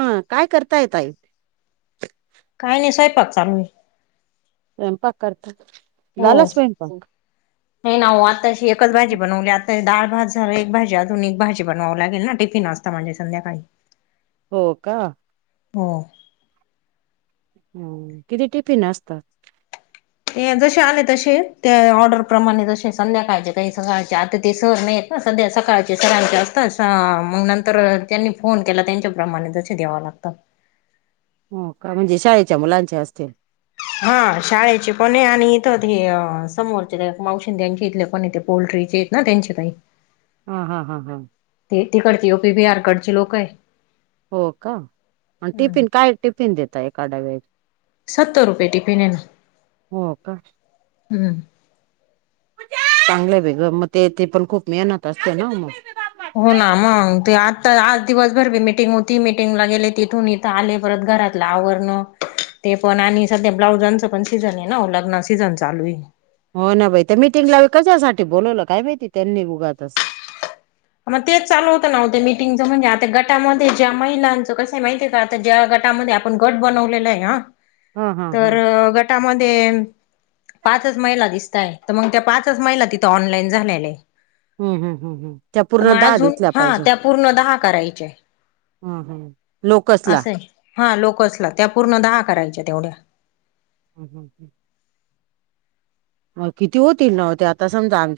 ह काय करतायेत ताई? काय नाय स्वयंपाक चालू ये. स्वयंपाक करता हो झाला स्वयंपाक? नाई ना हो आताशी एकच भाजी बनवली आ दाळ भात झालं एक भाजी अजून एक भाजी बनवावं लागेल ना टिफिन असत म्हणजे संध्याकाळी हो का? हो. हम्म किती टिफिन असतात? हे जसे आले तसे त्या ऑर्डरप्रमाणे जसे संध्याकाळचे काही सकाळचे आता ते सर नाईत. ह सध्या सकाळचे सरांचे असतात स अ मग नंतर त्यांनी फोन केला त्यांच्याप्रमाणे तसे द्यावं लागतात. हो का म्हणजे शाळेच्या मुलांचे असतील. हा शाळेचे पण ये आणि इथ हे समोरचे त्या मावशीचें त्यांच्या इथले कोणी ते पोल्ट्रीचे न त्यांचे ताई. हा हा हा हा. ते तिकडची यूपी बिहारकडचे लोक ये. हो का आणि टिफिन काय टिफिन देता एका डब्याचे? सत्तर रुपे टिफिने ना हो का हम्म. पुज्या.. चांगलंय बाईगं म ते ते पण खूप मेहनत असते न म हो ना मंग ते आता आज दिवसभर बी मिटिंग होती मिटिंगला गेले तिथून इ थ आले परत घरातलं आवरणं ते पण आणि सध्या ब्लाउजांच पण सीझन आहे ना ओ लग्नाचं सीझन चालूये हो ना बाई त्या मीटिंगलाबी कशासाठी बोलवलं काय माहिती त्यांनी उगाचच म तेच चालू होतं ना व त्या मीटिंगच म्हणजे आता गटामध्ये ज्या महिलांचं कसय माहितीय का आता ज्या गटामध्ये आप ण गट बनवलेलाय ना हा हा हा तर गट टा मधे पाचच महिला दिसतायत मंग त्या पाचच महिला तिथं ऑनलाईन झालेल्या आहे हम हम हम हम त म अजून हा त्या पूर्ण दहा करायच्याय हम हम लोकसला हा लोकसला त्या पूर्ण दहा करायच्या तेवढ्या हम हम हम मग किती होतील अ त्या आता समजा आम-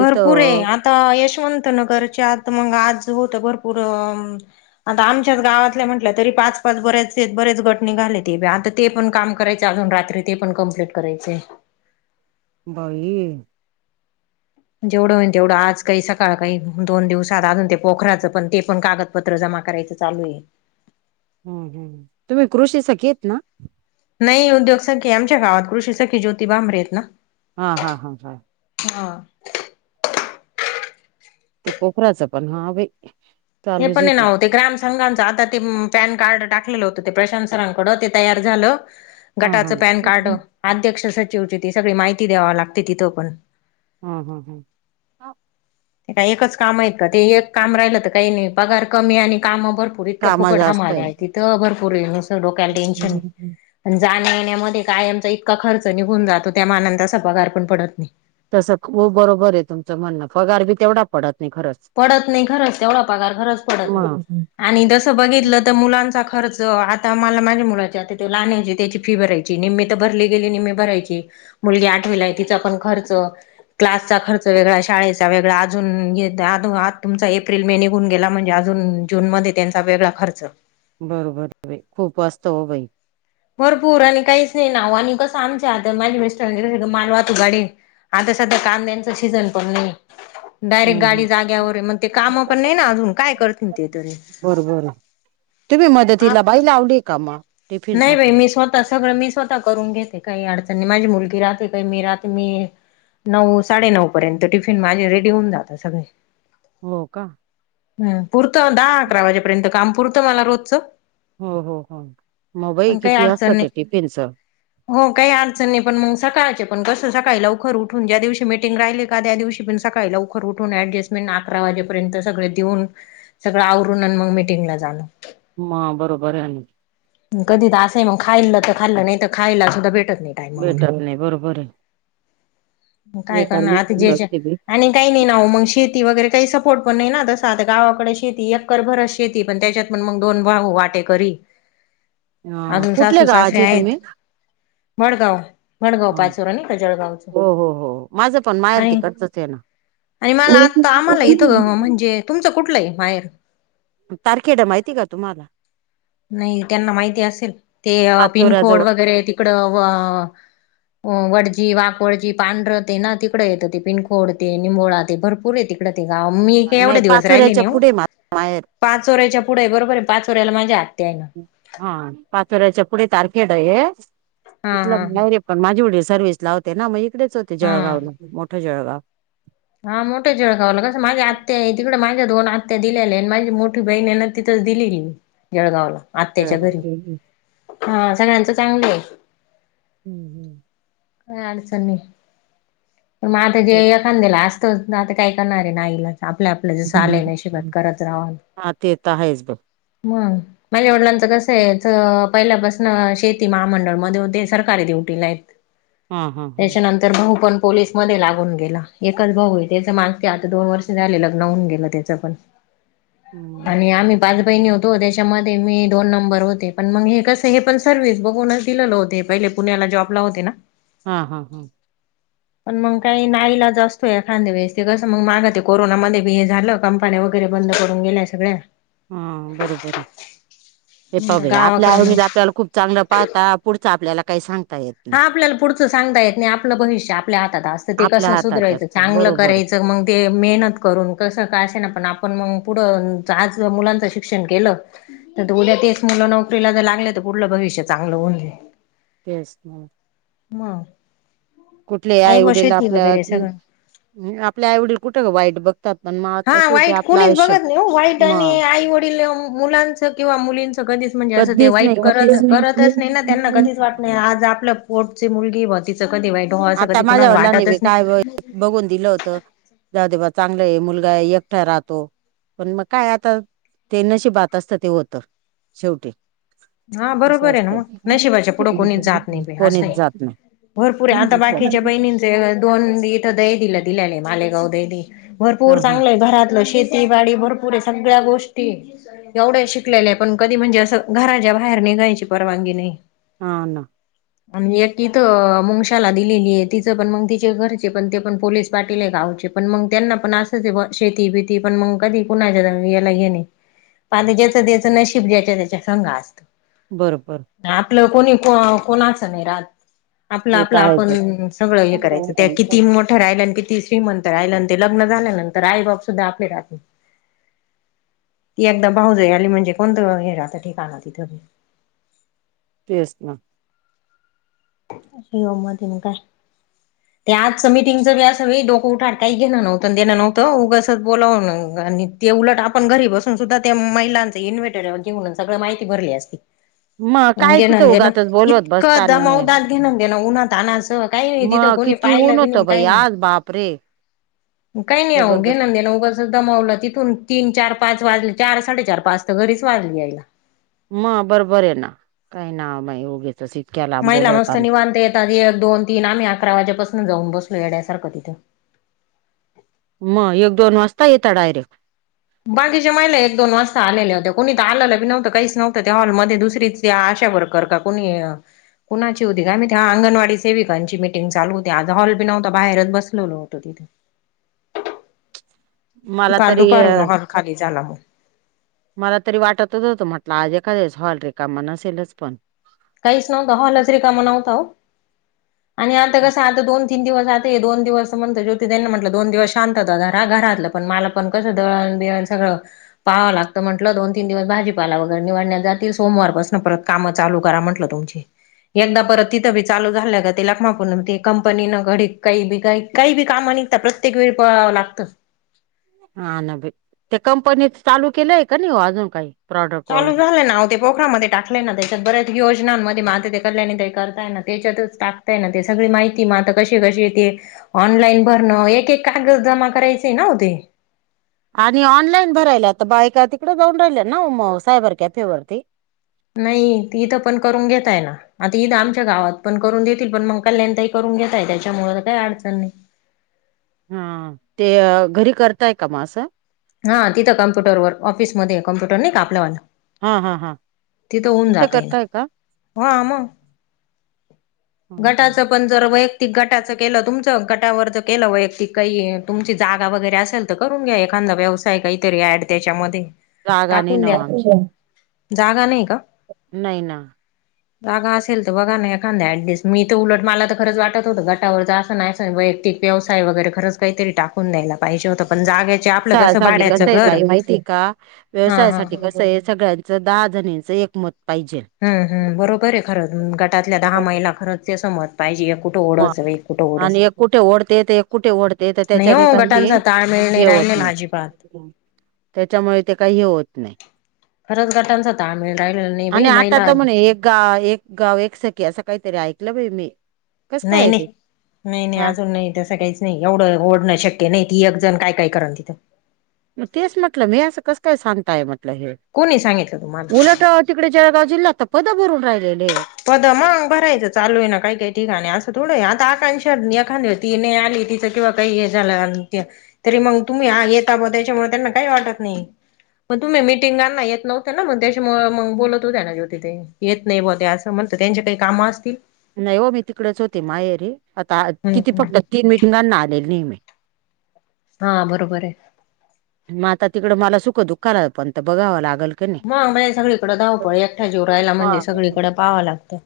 भरपूर आहे आता यशवंत नगरच्या आत मंग आज होतं भरपूर- आता आमच्याच गावातल्या म्हटल्या तरी पाच पाच बर्याचेत बरेच गट निघाले ते बई आता ते पण काम करायचय अजून रात्री ते पण कंप्लीट करायचय बाई जेवढं हुईन तेेवढं आज काही सकाळ काही दोन दिवसात अजून ते पोखराचं पण ते पण कागद- पत्र जमा करायचं चालूये हम हम तुम्ही कृषीचं केलत ना नई उद्योग सखी आमच्या गावात कृषी सखी ज्योती भांबरे आहेत ना हा हा हा हा हा ते पोखराचं पण हा बाई ते चालू पण जे आहे ना व ते ग्रामच- संघांच आता ते पॅन कार्ड टाकलेलं होतं ते प्रशांत सरांकड ते तयार झालं हा हा गटाचं पॅन कार्ड अध्यक्ष सचिवची ती सगळी मायती द्यावं लागते तिथं पण हम हम हम ते का एकच काम आहे का ते एक काम राहिलं तर काई नाही पगार कमी आणि कामं भरपूर इतकं कामा फुकट जास्त हमाल्या आहे हाय तीत त भरपूर आहे नुसतं डोक्याला टेन्शन अन जाण्या येण्यामध्ये काय आमचा इतका खर्च निघून जातो त्या मानानं तसा पगार पण पडत नई तसं खुप बरोबर आहे तुमचं म्हणणं पगार बी तेवढा पडत नई खरंच्- पडत नाही खरंच तेवढा पगार खरंच पडत नाही मग आणि तसं बघितलं त मुलांचा खर्च आता मला माझ्या मुलाचे आता ते लाहानण्याची त्याची फी भरायचीय ची निम्मी त भरली गेली निम्मी भरायची मुलगी आठवीला आहे तिचा पण खर्च क्लासचा खर्च वेगळा शाळेचा वेगळा अजून हे ते आदु आज तुमचा एप्रिल मे निघून गेला म्हणजे अजून जून मध्ये त्यांचा वेगळा खर्च बरोबर बाई खुप असतं हो बाई भरपूर आणि काईच नाही ना व आणि कसं आमच्या आता माझी मीस्टरांची कशी ग मालवाहतूक गाडीय- आता सध्या कांद्यांचा सीजन पण नई डायरेक्ट हम्म हम्म. गाडी जाग्यावर हे मग ते कामं पण नाही ना अजून काय करतीन ते तरी बरोबर आहे तुम्ही मदतीला बाई लावलीय का म नई बई मी स्व सगळं मी स्वता करून घेते काई अडचण नी माझी मुलगी राहते काई मी राहते मी नऊ साडे नऊ पर्यंत टिफिन माझे रेडी होऊन जातात सगळे. हो का. ह पुरत दहा अकरा वाजेपर्यंत काम पुरतं मला रोजचं. हो हो हो मोबाई पण काही किती अडचण असतात नाही टीफिनच? हो काही अडचणणी नाही पण मग सकाळचे पण कसं सकाळी लवकर उठून ज्या दिवशी मिटिंग राहिले का त्या दिवशी पण सकाळी लाऊ उठून ऍडजस्टमेंट अकरा वाजेपर्यंत सगळे देऊन सगळं आवरून आणि मग मीटिंगला जाणं. हा बरोबर आहे. कधी तर असंय मग खाल्लं तर खाल्लं नाही तर खायला सुद्धा भेटत नाही. टायमावर भेटत नाही बरोबर आहे. काय बेकार करण आता मेहनत ज्याच्या असते बाई आणि काही नाही नाव मग शेती वगैरे काही सपोर्ट पण नाही ना तसं आता गावाकडे शेती एक्कर भरस शेती पण त्याच्यात ण मग दोन भाउ वाटेकरी. अ अजून कुठल्या गावाचे तुम्ही? मडगाव मडगाव पाचो र न का जळगावच. हो हो हो माझं पण माहेर आणि तिकडचंच आहे ना. आणि मला आता इथं म्हणजे तुमच कुठलं आहे‌ माहेर? तारखेड माहिती का तुम्हाला? नाही त्यांना माहिती असेल ते पिनकोड पाचोऱ्याजवळ वगैरे तिकडं अ वडजी वाकवडजी पांढरं ते ना तिकडे येतं ते पिनखोड ते निंबोळा ते भरपूर आहे ते. का मी का एवढा नाही दिवस राहिले पाचोऱ्याच्या नाही ओ. पुढे माझं माहेर. पाच वरेच्या पुढे बरोबर आहे पाचोर्याला माझ्या आत्या आहे. हा पाच वऱ्याच्या पुढ तारखेड आहे हा तथलं हा मग पण माझी वडील सर्व्हिस लावते ना मग इकडेच होते हा जळगावला मोठं जळगाव. हा मोठे जेळगावलं कसं माझे आ- तिकडे माझ्या दोन आत्या दिलेल्या माझी मोठी बहीण आहे ना तिथच दिली मी जळगावला. आत्याच्या जळगाव घरी हा सगळ्यांचं चांगलं आहे. हम्म हम्म. काय अडचण नाही मग आता जे एखानद्याला असतंच आता काय करणार आहे ना आईला. आपल्या आपलं जसं आलेय नशिबात करत राहाल. हा ते तर आहेच बघ. हम माझ्या वडलांच कसं आहे? पहिल्यापासन शेती महामंडळ मध्ये होते सरकारी नोकरी आहेत. हा हा हा [unintelligible] तर भाऊ पण पोललीस मध्ये लागून गेला एकच भाऊ आहे त्याच माणस ते आता दोन वर्ष झाले लग्न होन गेलं त्याचं पण. [inaudible] हम्म. आणि आम्ही पाच बहिणी होतो त्याच्यामध्ये मी दोन नंबर होते पण मग हे कस हे पण सर्विस बघूनच दिलेलं होते पहिले. पुण्याला जॉब होती ना. हा हा हा. पण मग काही नाहीईलाच असतोय एखांदे वेळे ते कसं मग माग ते कोरोनामध्ये हे झालं. कंपन्या वगैरे बंद पडून गेल्याय सगळ्या. हा बरोबर हे पब आपल्या गावाकडं मग आवडीला आपल्याला खूप चांगलं पाहता पुढच आपल्याला काही सांगता येत. नाही. हा आपल्याला पुढचं सांगता येत नाही. आपलं भविष्य आपल्या हातात असतं ते आपल्या कसं हातात सुधरायचं असतं चांगलं बरोबर आहे. करायचं मग ते मेहनत करून कसं का असेना पण आपण मग पुढं आज मुलांचं शिक्षण केलं तर ते उद्या तेच मुलं नोकरी ला जर लागले तर पुढलं भविष्य चांगलं होऊन जाइल तेच ना म कुठले आईवडील वगैरे आपलं, सगळं आपल्या आईवडील कुठं ग वाईट बघ हा, वाईट कोणीच बघत नाही ओ, वाईट आणि मग आई वडील मुलांच किंवा मुलींच कधीच- म्हणजे अस ते कधीच नाही वाईट करत कधीच करतच नायी ना, त्यांना कधीच वाट नायी नाही. आज आपलं पोटची मुलगीय बाॅ तिंच कधी वाईट? हो असं आता कधी माझ्या कुणाला वडिलांनी बी वाटतच नाही काय बघी काय बघून दिल होतं त, जावदे बा चांगलाय, मुलगा एकटा राहतो पण मग काय आता, ते नशीबात असतं ते होत. शेवटी हा असं बरोबरय ना असतं मग, नशिबाच्या पुढं कोणीच जात नायी बाई कोणीच असंय जात नाही. भरपूर, आता बाकीच्या असं. बहिणींचे दोन इथं दै दिला दिलेलेय मालेगाव दैदी हा भरपूर हा चांगलंय, घरातलं शेतीवाडी भरपू पुरे सगळ्या गोष्टी, एवढ्या शिकलेल्या पण कधी म्हणजे अस घरा- च्या बाहेर निघायची परवानगी नायी हा ना आणि एक इथं मुंगशाला दिलेलीय तिचं पण मग तिचे घरचे पण ते पण पोलीस पाटीलय गावचे पण मग त्यांना पण असंचय बाॅ शेती बिती, पण मग कधी कुणाच्या हे नायी आणि ज्याचं त्याचं नशीब ज्याच्या त्याच्या संग अस बरोबर आपलं कोणी, को कोणाचं नायी राहत आपलं, ते आपलं तर आहेच बघ. आपण सगळं हे करायचं त्या किती मोठ ठ्या राहिल्यान, कीती श्रीमंत राहिल्यान ते लग्न झाल्यानंतर आई बाप सुद्धा आपले राहत नायी एकदा भाऊजय आली म्हणजे कोणतं हे राहतं? ठिकाणा तिथं तेच ना अशी गंमतय नं काय? [inaudible] ते आजच मिटिंगचं बी असं बी डोकं उठायच काही घेणं नव्हतं, देणं नव्हतं, उगाचच बोलावून आणि ते उलट आपण घरी बसून सुद्धा ते महिलांचे [unintelligible] सगळ माहिती भरली असती मग काय तिथे घेणंन देणं उगाचच बोलवत इतकं बसतानी दमावतात, घेणनं देणनं ना उन्हातान्हाच कायी नायी, तिथं मग कोणी किती ऊन पाहिलं बी नायी, होतं न बाई कायी नायी आज बापरे मग कायी नाही, आवो जबरदस्त घेणन देणं उगचच दमवलं तिथून तीन, चार, पाच वाजले, चार, साडे चार, पाच तर घरीच वाजले यायला म बरोबरय ना, काही ना बाई उगीचच इ महिला मस्त निवांता येतात, एक, दोन, तीन. आम्ही अकरा वाजेपासून जाऊन बसलो येड्यासारखं तिथं मग एक, दोन वाजता येता डायरेक्ट? बाकीच्या महिला एक, दोन वाजता आलेल्या होत्या, कोणी तर आलेलं बी नव्हतं काहीच नव्हतं, त्या हॉलमध्ये दुसरी आशा वरकर का कोणी? कुणाची होती काय माहीती, ते अंगणवाडी सेविकांची मीटिंग चालू होती, आता हॉल बी नव्हता, बाहेरच बसलेलो होतो तिथं मला काल तरी दुपारून हाॅल खाली झाला मग मला तरी वाटतच होतं, म्हटलं आज एखादेच हॉल रीकामा नसेलच पण काहीच नव्हतं, हाँलच रिकामा नव्हता वो आणि आता कस आता दोन तीन दिवस जाते‌. दोन दिवस म्हणत ज्योति ताईनां म्हटलं दोन दिवस शांतता धरा, घरातलं पण मला पण कसं दळण बिळण सगळं- पाहवं लागतं म्हटलं, दोन, तीन दिवस भाजीपाला वगैरे निवडण्यात जातील, सोमवार पासून परत कामाचा लोड करा म्हटलं तुमची एकदा परत तिथं बी चालू झालय ग तिला कमाकून त कंपनी न घडीत काही बी काही. काही बी कामं निघता प्रत्येक वेळी पळावं लागतं. हा, ना बाई त्या कंपनीच चालू केलंय का नाही हो अजून काही? प्रॉडक्ट चालू वगैरे झालय ना ऑफिस कोकणामध्ये टाकले ना, त्याच्यात बऱ्याच योजनांमध्ये मग त्या कल्याणी ताई करताय ना त्याच्यातच टाक- ना ते सगळी माहिती मग आता कसे कसे ते ऑनलाईन भरणं एक, एक कागद जमा करायचंय ना ते आणि ऑनलाईन भरायला आता बायका तिकडे जाऊन राहिल्या ना सायबर कॅफे वरती नाही इथं पण करून घेतय ना? आता इथे आमच्या गावात पण करून देतील पण मग कल्याणी ताई करून घेताय त्याच्यामुळेळ काही अडचण नाही. हा ते घरी करताय का म असं हा तिथं कॉम्प्युटर वर ऑफिसमध्ये कॉम्पुटर नाही का आपलं वालं. हा हा हा तिथं होऊन जात आहे ना करताय का? हं आ मग गटाचं पण जर वैयक्तिक गटाचं केलं तुमचं गटावर ज केलं वैयक्तिक काही तुमची जागा वगैरे असेल. करून घ्या एखादा व्यवसाय काहीतरी एड त्यांच्यामध्ये जागा नाही ना वो आमची जागा नाही का? नाही ना. जागा असेल तर बघा ना. तर उलट मला तर खरंच वाटत होतं गटावरचा असं नाही वैक्तिक व्यवसाय वगैरे खंच काहीतरी टा- होऊन द्यायला पाहिजे होत पण जागा- व्यवसायसाठी कसं आहे ताई माहितीय का? हा हा व्यवसायासाठी कसं - सगळ्या दहा जणीचं एकमत पाहिजे. हम्म हम् बरोबर आहे खरं गटातल्या दहा महिला खरंच ते समज- ह आणि एक कुठे ओढते तर एक कुठे ओढते तर नाही हो त्याच्याने काही गटांचा देन- ताळमेळ हे होत राहिलेला नाही अजिबात त्याच्यामुळे ते काहीही होत नाही. खरंच गटांचा ताळमेळ राहिलेला नाही बाई आणि महिला आता म्हणे एक गाव एकसखी असं काहीतरी ऐकलं बाई मी कसं काय नाही, आहे ते? नाही, नाही, नाही हा अजून नाही तसं काहीच. नाही एवढं ओढणं शक्य नाही ती एक जण काय, काय करण तिथं- तेच म्हटलं मी असं कस काय सांगताय म्हटलं हे कोणी सांगितलं तुम्हाला उलट- तिकडे जळगाव जिल्हात तर पद भरून राहिलेले आहेत. पद मग भरायचं चालू आहे ना काही, काही ठिकाणी असं थोडं आहे आता आकांक्षा एखादं - ती नाही आली तिचं किंवा काही हे झालं तरी मग तुम्ही येता ब त्याच्यामुळे त्यांना काही वाटत नाही. मग तुम्ही मिटिंगांना येत नव्हत्या ना मग त्यामुळे मग बोलत होत्या ना ज्योतीताई येत नाही बा त्या म्हणत त्यांच्या काही काम असतील. नाही हो मी तिकडेच होते माहेरी आता हम्म किती हम्म फक्त तीन मिटिंगांना आलेली नाही मी हा बरोबर आहे. मग आता तिकडे मला सुख, दुःखाला पणं बघावं लागेल. मग बा सगळीकडे धावपळ एकट्या जीव रहायला म्हणजे हा. सगळीकडें पाहावं लागतं.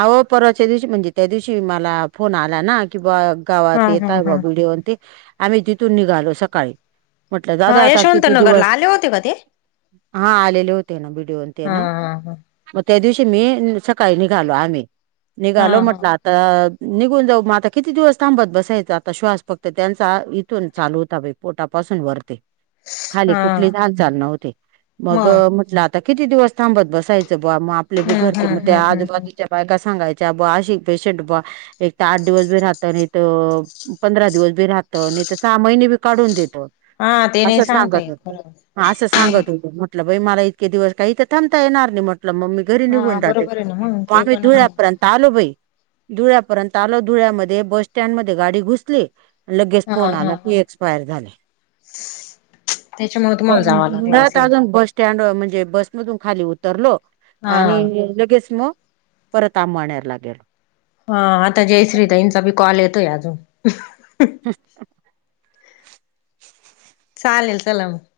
अहो परवाच्या दिवशी म्हणजे त्यादिवशी मला फोन आला ना, की बघ हा गावात हा येताव हा बांबू घेऊन ते, आम्ही तिथून निघालो सकाळी. म्हटलं जाऊद्या हा आता किती यशवंतनगरला दिवस, आले होते का ते? हा आलेले होते ना बीडीओन ते हा ना. हा हा. मग त्यादिवशी मी सकाळी निघालो आम्ही, हा निघालो हा म्हटलं आ- ता निघून जाऊ मग आता किती दिवस थांबत बसायचा आता श्वास फक्त त्यांचा इथून चालू होता बाई. पोटापासून वरती, खाली हा कुठलीच हालचाल नव्हती मग म्हटलं आ ता किती दिवस थांबत बसायचं बा आपले बी हम्म घरचे हम्म मग ते हम्म हम्म आधी बग, हम्म. त्या बायका सांगायच्या बा अशी पेशंट बा एक तर आठ दिवस बी राहत नाही तर, पंधरा दिवस बी राहत नाही तर सहा महिने बी काढून देत. हा ते नाही सांगता येत बरोबर. हा असं सांगत होते म्हटलं बाई मला इतके दिवस काही इथ थांबता येणार नाही म्हटलं मग मी घरी हा निघून जाते, बरोबर आहे ना मग ते आले पण आहे. धुळ्यापर्यंत, त आलो बाई, धुळ्यापर्यंत आलो धुळ्यामध्ये बसस्टँडमध्ये गाडी घुसली, लगेच हा फोन हा आला हा की एक्सपायर झाले. त्याच्यामुळे तुम्हाला जावं लागलं निम्यात असेल. अजून बस स्टँड म्हणजे बसमधून खाली उतरलो हा. आणि लगेच मग, परत आंबाणेरला गेलो. हा आता जयश्री ताईंचा बी कॉल येतोय अजून. [inaudible] चालेल चला मग.